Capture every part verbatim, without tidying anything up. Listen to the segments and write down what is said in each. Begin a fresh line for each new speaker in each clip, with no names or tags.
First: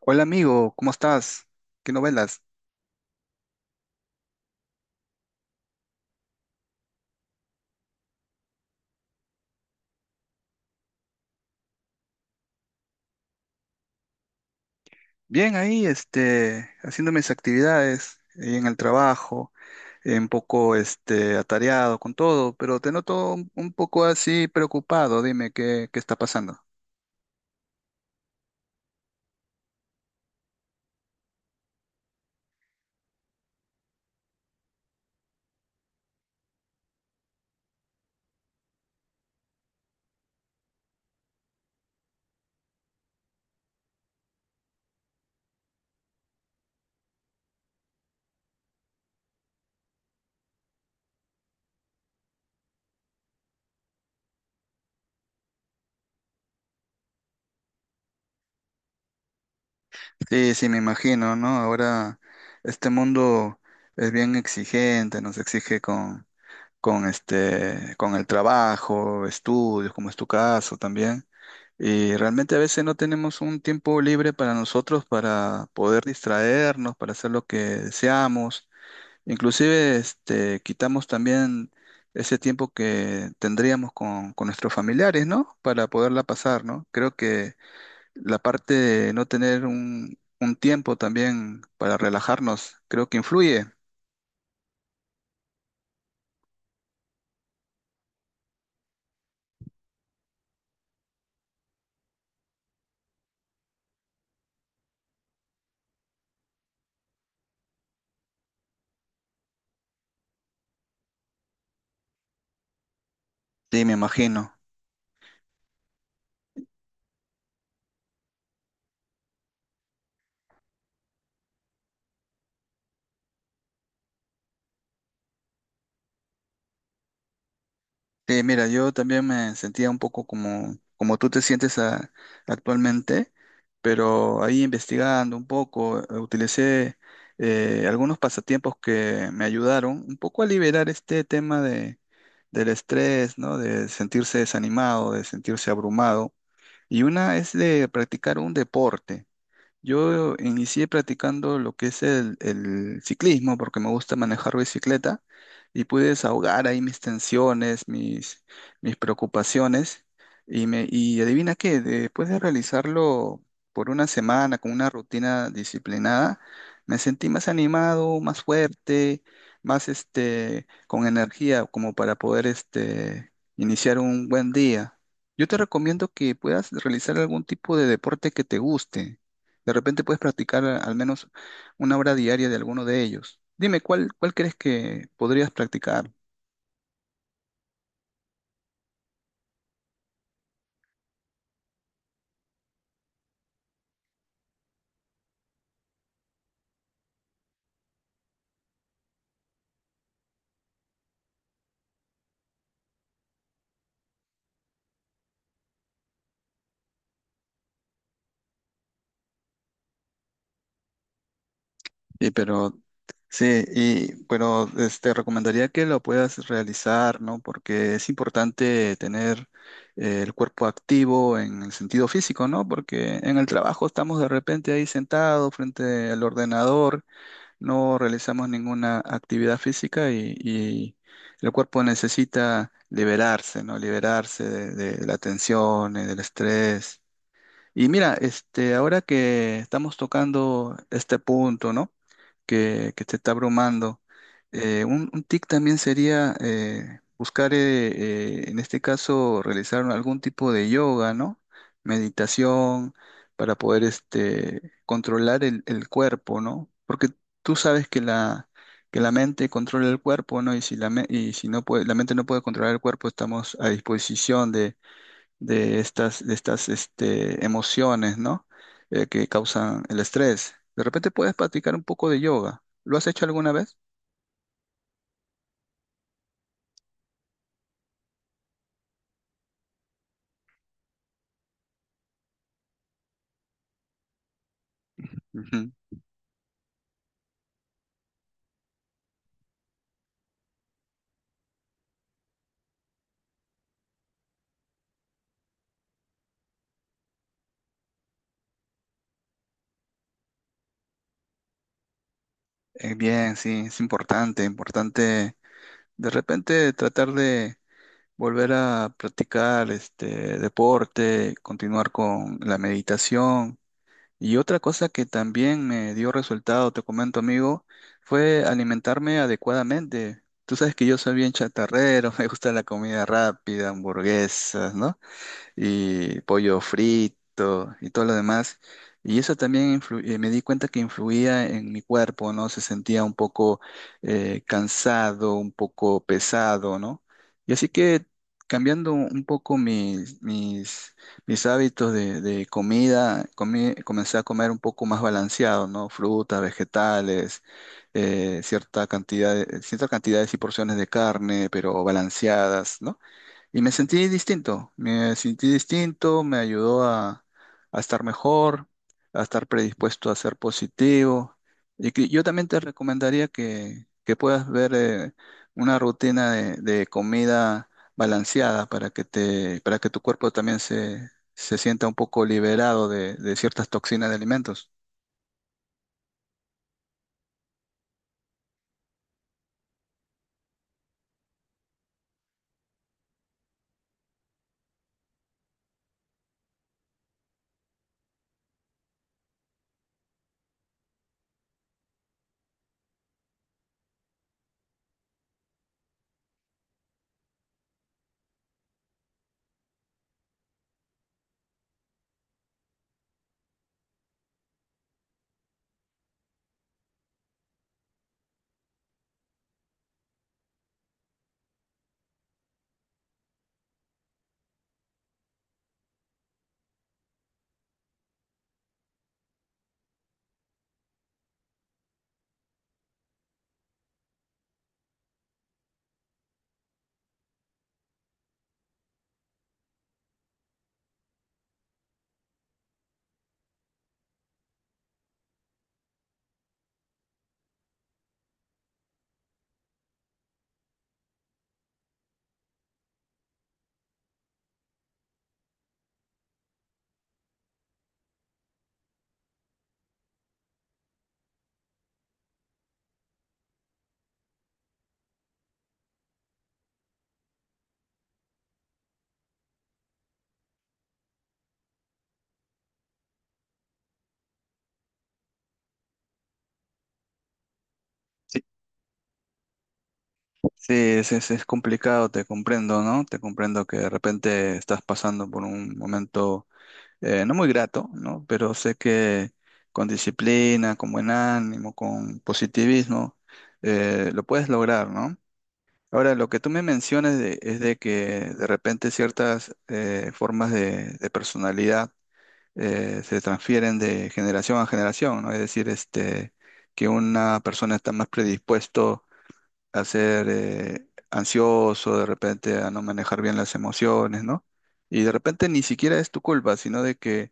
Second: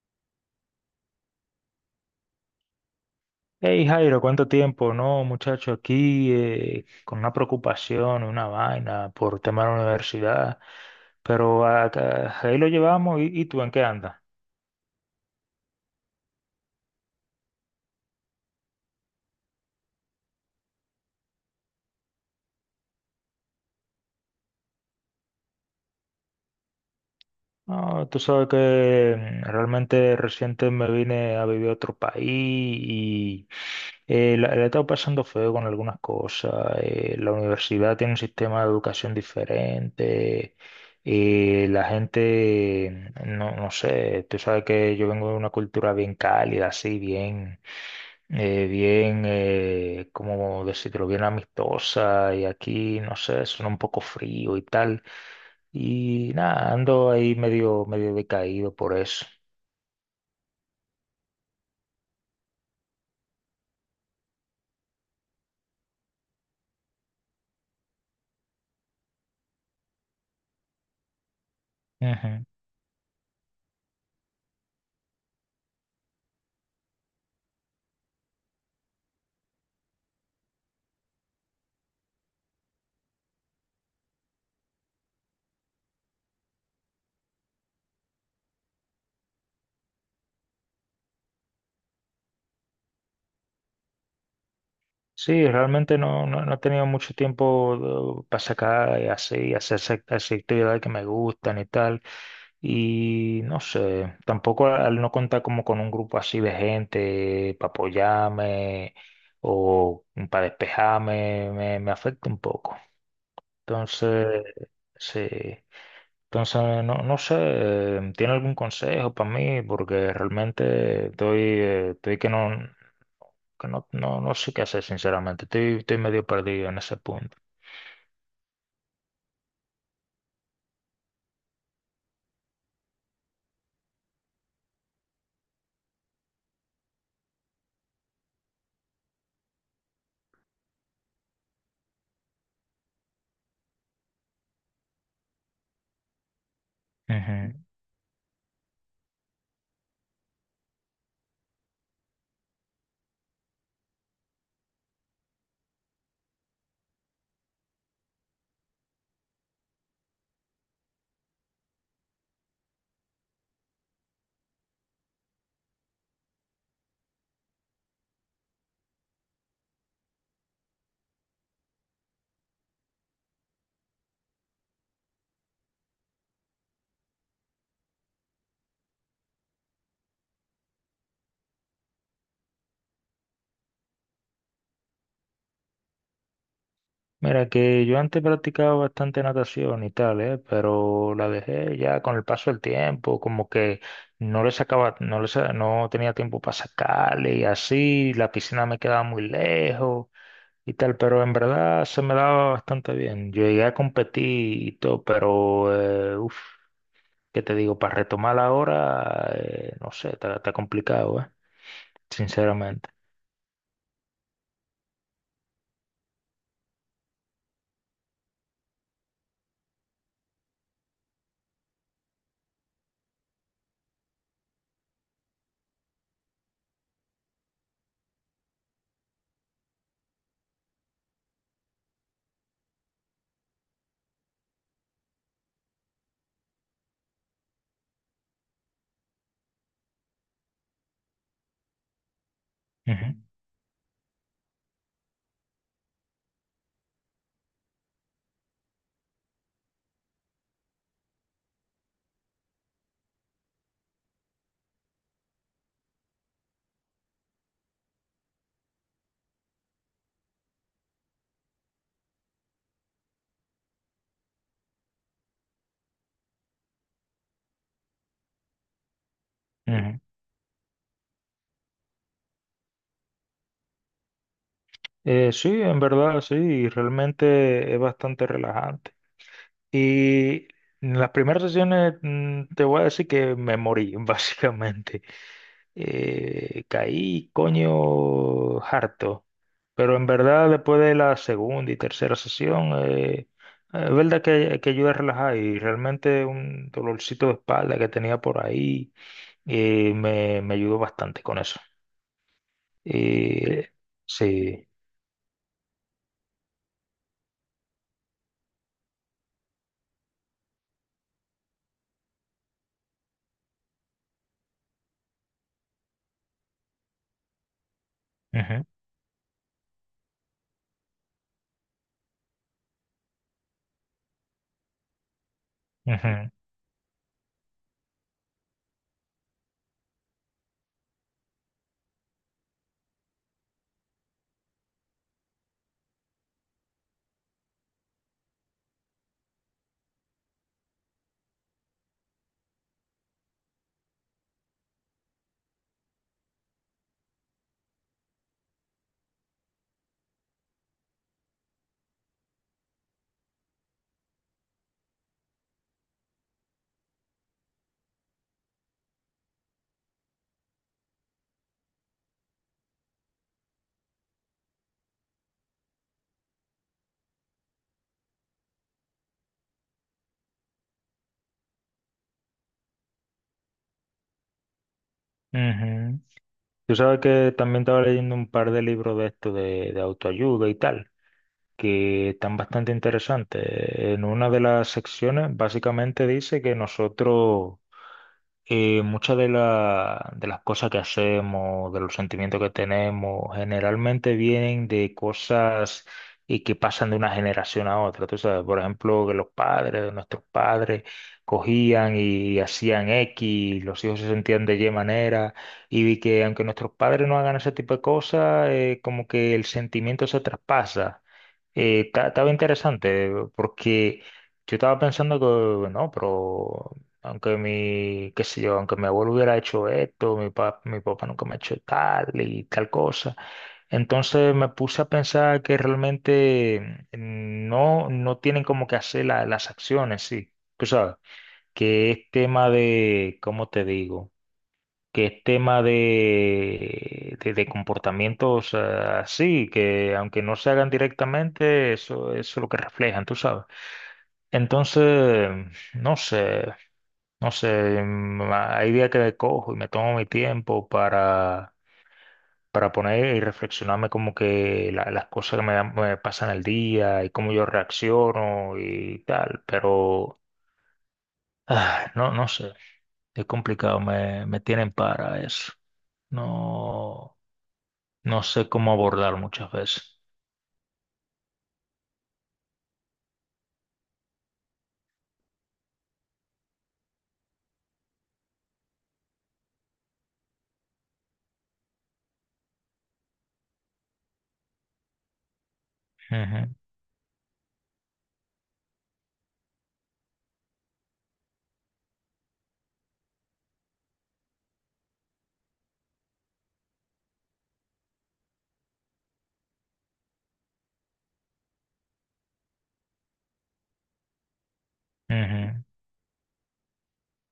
Hola amigo, ¿cómo estás? ¿Qué novelas?
Hey Jairo, ¿cuánto tiempo? No, muchacho, aquí eh, con una preocupación, una vaina por tema de la universidad, pero acá- ahí lo llevamos y, y tú, ¿en qué andas?
Bien ahí, este, haciendo mis actividades eh, en el trabajo, eh, un poco este, atareado con todo, pero te noto un, un poco así preocupado, dime qué, qué está pasando.
No, tú sabes que realmente reciente me vine a vivir a otro país y eh, la, la he estado pasando feo con algunas cosas. Eh, la universidad tiene un sistema de educación diferente. Eh, la gente, no, no sé, tú sabes que yo vengo de una cultura bien cálida, así, bien, eh, bien, eh, ¿cómo decirlo? Bien amistosa y aquí, no sé, suena un poco frío y tal. Y nada, ando ahí medio, medio decaído por eso.
Sí, sí, me imagino, ¿no? Ahora este mundo es bien exigente, nos exige con, con este, con el trabajo, estudios, como es tu caso también. Y
Ujú.
realmente a veces no tenemos un tiempo libre para nosotros para poder distraernos, para hacer lo que deseamos. Inclusive este, quitamos también ese tiempo que tendríamos con, con nuestros familiares, ¿no? Para poderla pasar, ¿no? Creo que la parte de no tener un, un tiempo también para relajarnos, creo que influye.
Sí, realmente no, no, no he tenido mucho tiempo eh, para sacar y así, hacer esa- esas actividades que me gustan y tal. Y no sé, tampoco al al no contar como con un grupo así de gente para apoyarme o para despejarme, me, me afecta un poco.
Sí, me
Entonces,
imagino.
sí. Entonces, no, no sé, eh, ¿tiene algún consejo para mí? Porque realmente estoy, eh, estoy que no, que no, no, no sé qué hacer, sinceramente. Estoy, estoy medio perdido en ese punto.
Sí, mira, yo también me sentía un poco como, como tú te sientes a- actualmente, pero ahí investigando un poco, eh, utilicé eh, algunos pasatiempos que me ayudaron un poco a liberar este tema de, del estrés, ¿no? De sentirse desanimado, de sentirse abrumado. Y una es
Ujú.
de practicar un deporte. Yo inicié practicando lo que es el, el ciclismo porque me gusta manejar bicicleta y pude desahogar ahí mis tensiones, mis, mis preocupaciones y, me, y adivina qué, después de realizarlo por una semana con una rutina disciplinada, me sentí más animado, más fuerte, más este, con energía como para poder este, iniciar un buen día. Yo te recomiendo que puedas realizar algún tipo de deporte que te guste. De repente puedes practicar a- al menos una hora diaria de alguno de ellos. Dime, ¿cuál, cuál crees que podrías practicar?
Mira, que yo antes practicaba bastante natación y tal, ¿eh? Pero la dejé ya con el paso del tiempo, como que no le sacaba, no le sa- no tenía tiempo para sacarle y así, la piscina me quedaba muy lejos. Y tal, pero en verdad se me daba bastante bien. Yo llegué a competir y todo, pero, eh, uff, ¿qué te digo? Para retomar ahora, eh, no sé, está, está complicado, ¿eh?
Y pero
Sinceramente.
sí, y pero este recomendaría que lo puedas realizar, ¿no? Porque es importante tener eh, el cuerpo activo en el sentido físico, ¿no? Porque en el trabajo estamos de repente ahí sentados frente al ordenador no realizamos ninguna actividad física y, y el cuerpo necesita liberarse, ¿no? Liberarse de, de la tensión, eh, del estrés y mira, este, ahora que estamos tocando este punto, ¿no? Que, que
Ujú,
te está abrumando, eh, un, un tic también sería eh, buscar, eh, eh, en este caso, realizar algún tipo de yoga, ¿no? Meditación, para poder este, controlar el, el cuerpo, ¿no? Porque tú sabes que la, que la mente controla el cuerpo, ¿no? Y si, la, me- y si no puede, la mente no puede controlar el cuerpo, estamos a disposición de estas, de estas este, emociones, ¿no? Eh, que causan
ujú.
el estrés. De repente puedes practicar un poco de yoga. ¿Lo has hecho alguna vez?
Eh, sí, en verdad, sí, y realmente es bastante relajante. Y en las primeras sesiones mm, te voy a decir que me morí, básicamente.
Ujú.
Eh, caí coño harto. Pero en verdad, después de la segunda y tercera sesión, eh, eh, es verdad que, que ayuda a relajar y realmente un dolorcito de espalda que tenía por ahí eh, me, me ayudó bastante con eso.
Eh, bien, sí,
Eh,
es importante,
sí.
importante. De repente tratar de volver a practicar este deporte, continuar con la meditación. Y otra cosa que también me dio resultado, te comento amigo, fue
Ujú,
alimentarme adecuadamente. Tú sabes que yo soy bien chatarrero, me gusta la comida rápida, hamburguesas, ¿no? Y
ujú,
pollo frito y todo lo demás. Y eso también influ- eh, me di cuenta que influía en mi cuerpo, ¿no? Se sentía un poco eh, cansado, un poco pesado, ¿no? Y así que cambiando un poco mis, mis, mis hábitos de, de comida, comí- comencé a comer un poco más balanceado, ¿no? Frutas, vegetales, eh, cierta cantidad, de- cierta cantidades y porciones de carne, pero balanceadas, ¿no? Y me sentí distinto, me sentí distinto, me ayudó a, a estar mejor, a estar predispuesto a ser positivo. Y que yo también te recomendaría que, que puedas ver eh, una rutina de, de comida balanceada para que te, para que tu cuerpo también se, se sienta un poco liberado de, de ciertas toxinas de alimentos.
ujú. Tú sabes que también estaba leyendo un par de libros de esto de, de autoayuda y tal. Que están bastante interesantes. En una de las secciones básicamente dice que nosotros y muchas de, la- de las cosas que hacemos, de los sentimientos que tenemos, generalmente vienen de cosas y que pasan de una generación a otra. Tú sabes, por ejemplo, que los padres, de nuestros padres, cogían y hacían X, y los hijos se sentían de Y manera, y vi que aunque nuestros padres no hagan ese tipo de cosas, eh, como que el sentimiento se traspasa. Eh, ta- estaba interesante porque... Yo estaba pensando que, no, pero aunque mi, qué sé yo, aunque mi abuelo hubiera hecho esto, mi papá, mi papá nunca me ha hecho tal y tal cosa. Entonces me puse a pensar que realmente mm, no, no tienen como que hacer la- las acciones, sí. Tú sabes, que es tema de, ¿cómo te digo? Que es tema de, de, de comportamientos eh, así, que aunque no se hagan directamente, eso, eso es lo que reflejan, tú sabes. Entonces, no sé. No sé, mm, hay días que cojo y me tomo mi tiempo para, para poner y reflexionarme como que la- las cosas que me, dan- me pasan el día y cómo yo reacciono y tal, pero ah, no, no sé, es complicado, me, me tienen para eso. No, no
Sí,
sé cómo abordar muchas veces.
sí, es, es, es complicado, te comprendo, ¿no? Te comprendo que de repente estás pasando por un momento eh, no muy grato, ¿no? Pero sé que con disciplina, con buen ánimo, con positivismo, eh, lo puedes lograr, ¿no? Ahora, lo que tú
Ujú,
me mencionas de- es de que de repente ciertas eh, formas de, de personalidad eh, se transfieren de generación a generación, ¿no? Es decir, este, que una persona está más predispuesto a ser eh, ansioso, de repente a no manejar bien las emociones, ¿no? Y de repente
ujú,
ni siquiera es tu culpa, sino de que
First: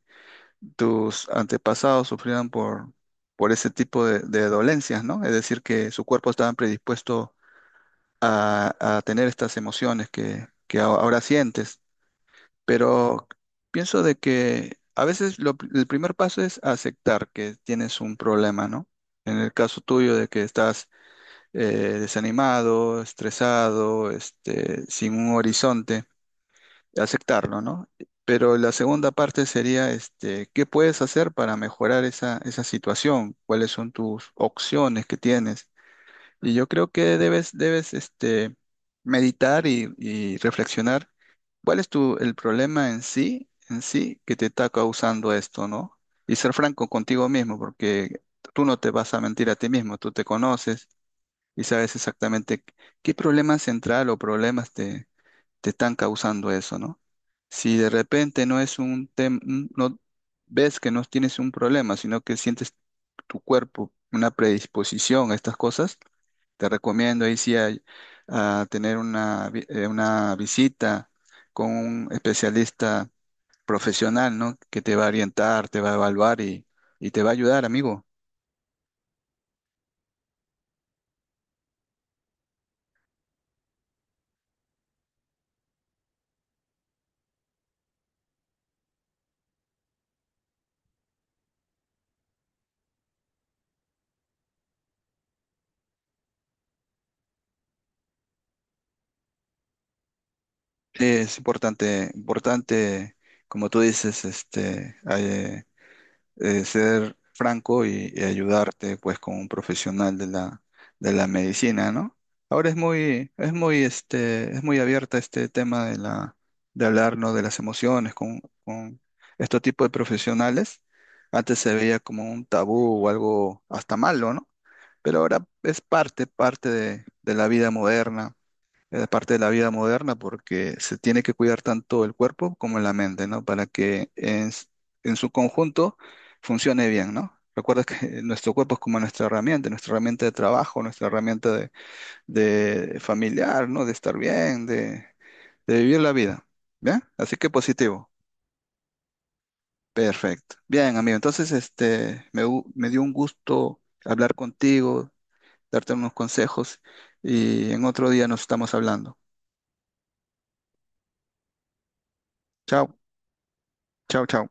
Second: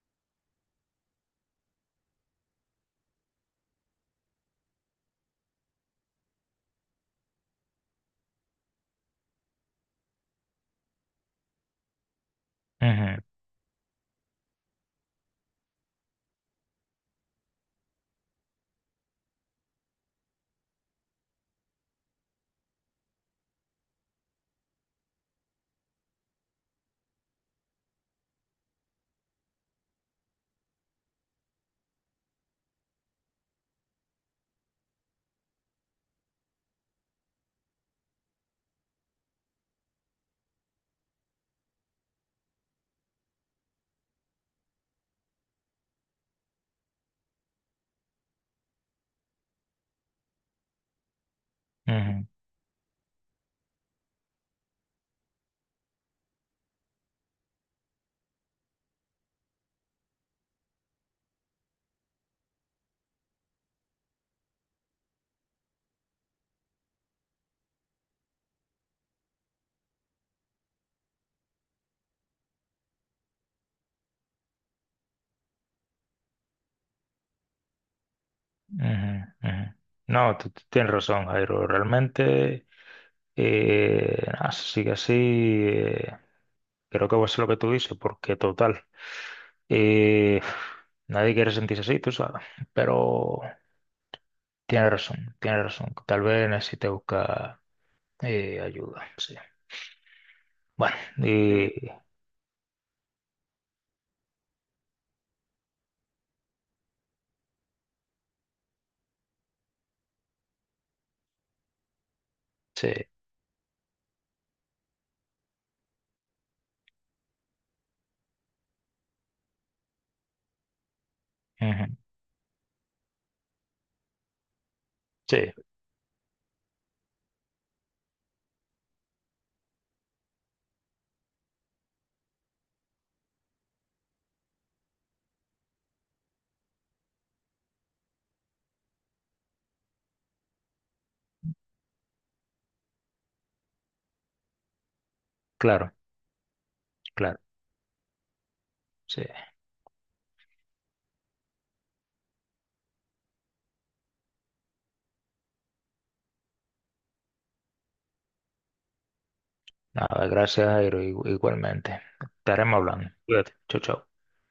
tus antepasados sufrían por, por ese tipo de, de dolencias, ¿no? Es decir, que su cuerpo estaba predispuesto a, a tener estas emociones que, que a- ahora sientes.
ujú,
Pero pienso de que a veces lo pr- el primer paso es aceptar que tienes un problema, ¿no? En el caso tuyo de que estás eh, desanimado, estresado, este, sin un horizonte aceptarlo, ¿no? Pero la segunda parte sería, este, ¿qué puedes hacer para mejorar esa, esa situación? ¿Cuáles son tus opciones que tienes? Y yo creo que debes, debes, este, meditar y, y reflexionar cuál es tu, el problema en sí, en sí, que te está causando esto, ¿no? Y ser franco contigo mismo, porque tú no te vas a mentir a ti mismo, tú te conoces y sabes
ujú,
exactamente qué problema central o problemas te están causando eso, ¿no? Si de repente no es un tema, no ves que no tienes un problema, sino que sientes tu cuerpo una predisposición a estas cosas, te recomiendo ahí sí a, a tener una, vi- eh, una visita con un especialista profesional, ¿no? Que te va a orientar, te va a evaluar y, y te va a ayudar, amigo.
ujú, ujú. No, tú tú tienes razón, Jairo, realmente... Eh, así que sí, eh, creo que va a ser lo que tú dices, porque total, eh, nadie quiere sentirse así, tú sabes, pero tiene razón, tiene razón, tal vez necesite buscar eh, ayuda, sí. Bueno,
Sí,
sí.
es
Y
importante, importante, como tú dices, este, eh, eh, ser franco y, y ayudarte pues con un profesional de la, de la medicina, ¿no? Ahora es
sí,
muy, es muy, este, es muy abierta este tema de la, de hablarnos de las emociones con, con este tipo de profesionales. Antes se
ujú,
veía como un tabú o algo hasta malo, ¿no? Pero ahora
sí,
es parte, parte de, de la vida moderna es parte de la vida moderna porque se tiene que cuidar tanto el cuerpo como la mente, ¿no? Para que en, s- en su conjunto funcione bien, ¿no? Recuerda que nuestro cuerpo es como nuestra herramienta, nuestra herramienta de trabajo, nuestra herramienta de, de familiar, ¿no? De estar bien, de, de
claro,
vivir la vida. ¿Bien? Así
claro,
que positivo.
sí.
Perfecto. Bien, amigo. Entonces, este, me, gu- me dio un gusto hablar contigo, darte unos consejos y en otro día nos estamos hablando.
Nada, gracias, Jairo, igu- igualmente. Estaremos
Chao,
hablando. Cuídate, chao, chao.
chao, chao.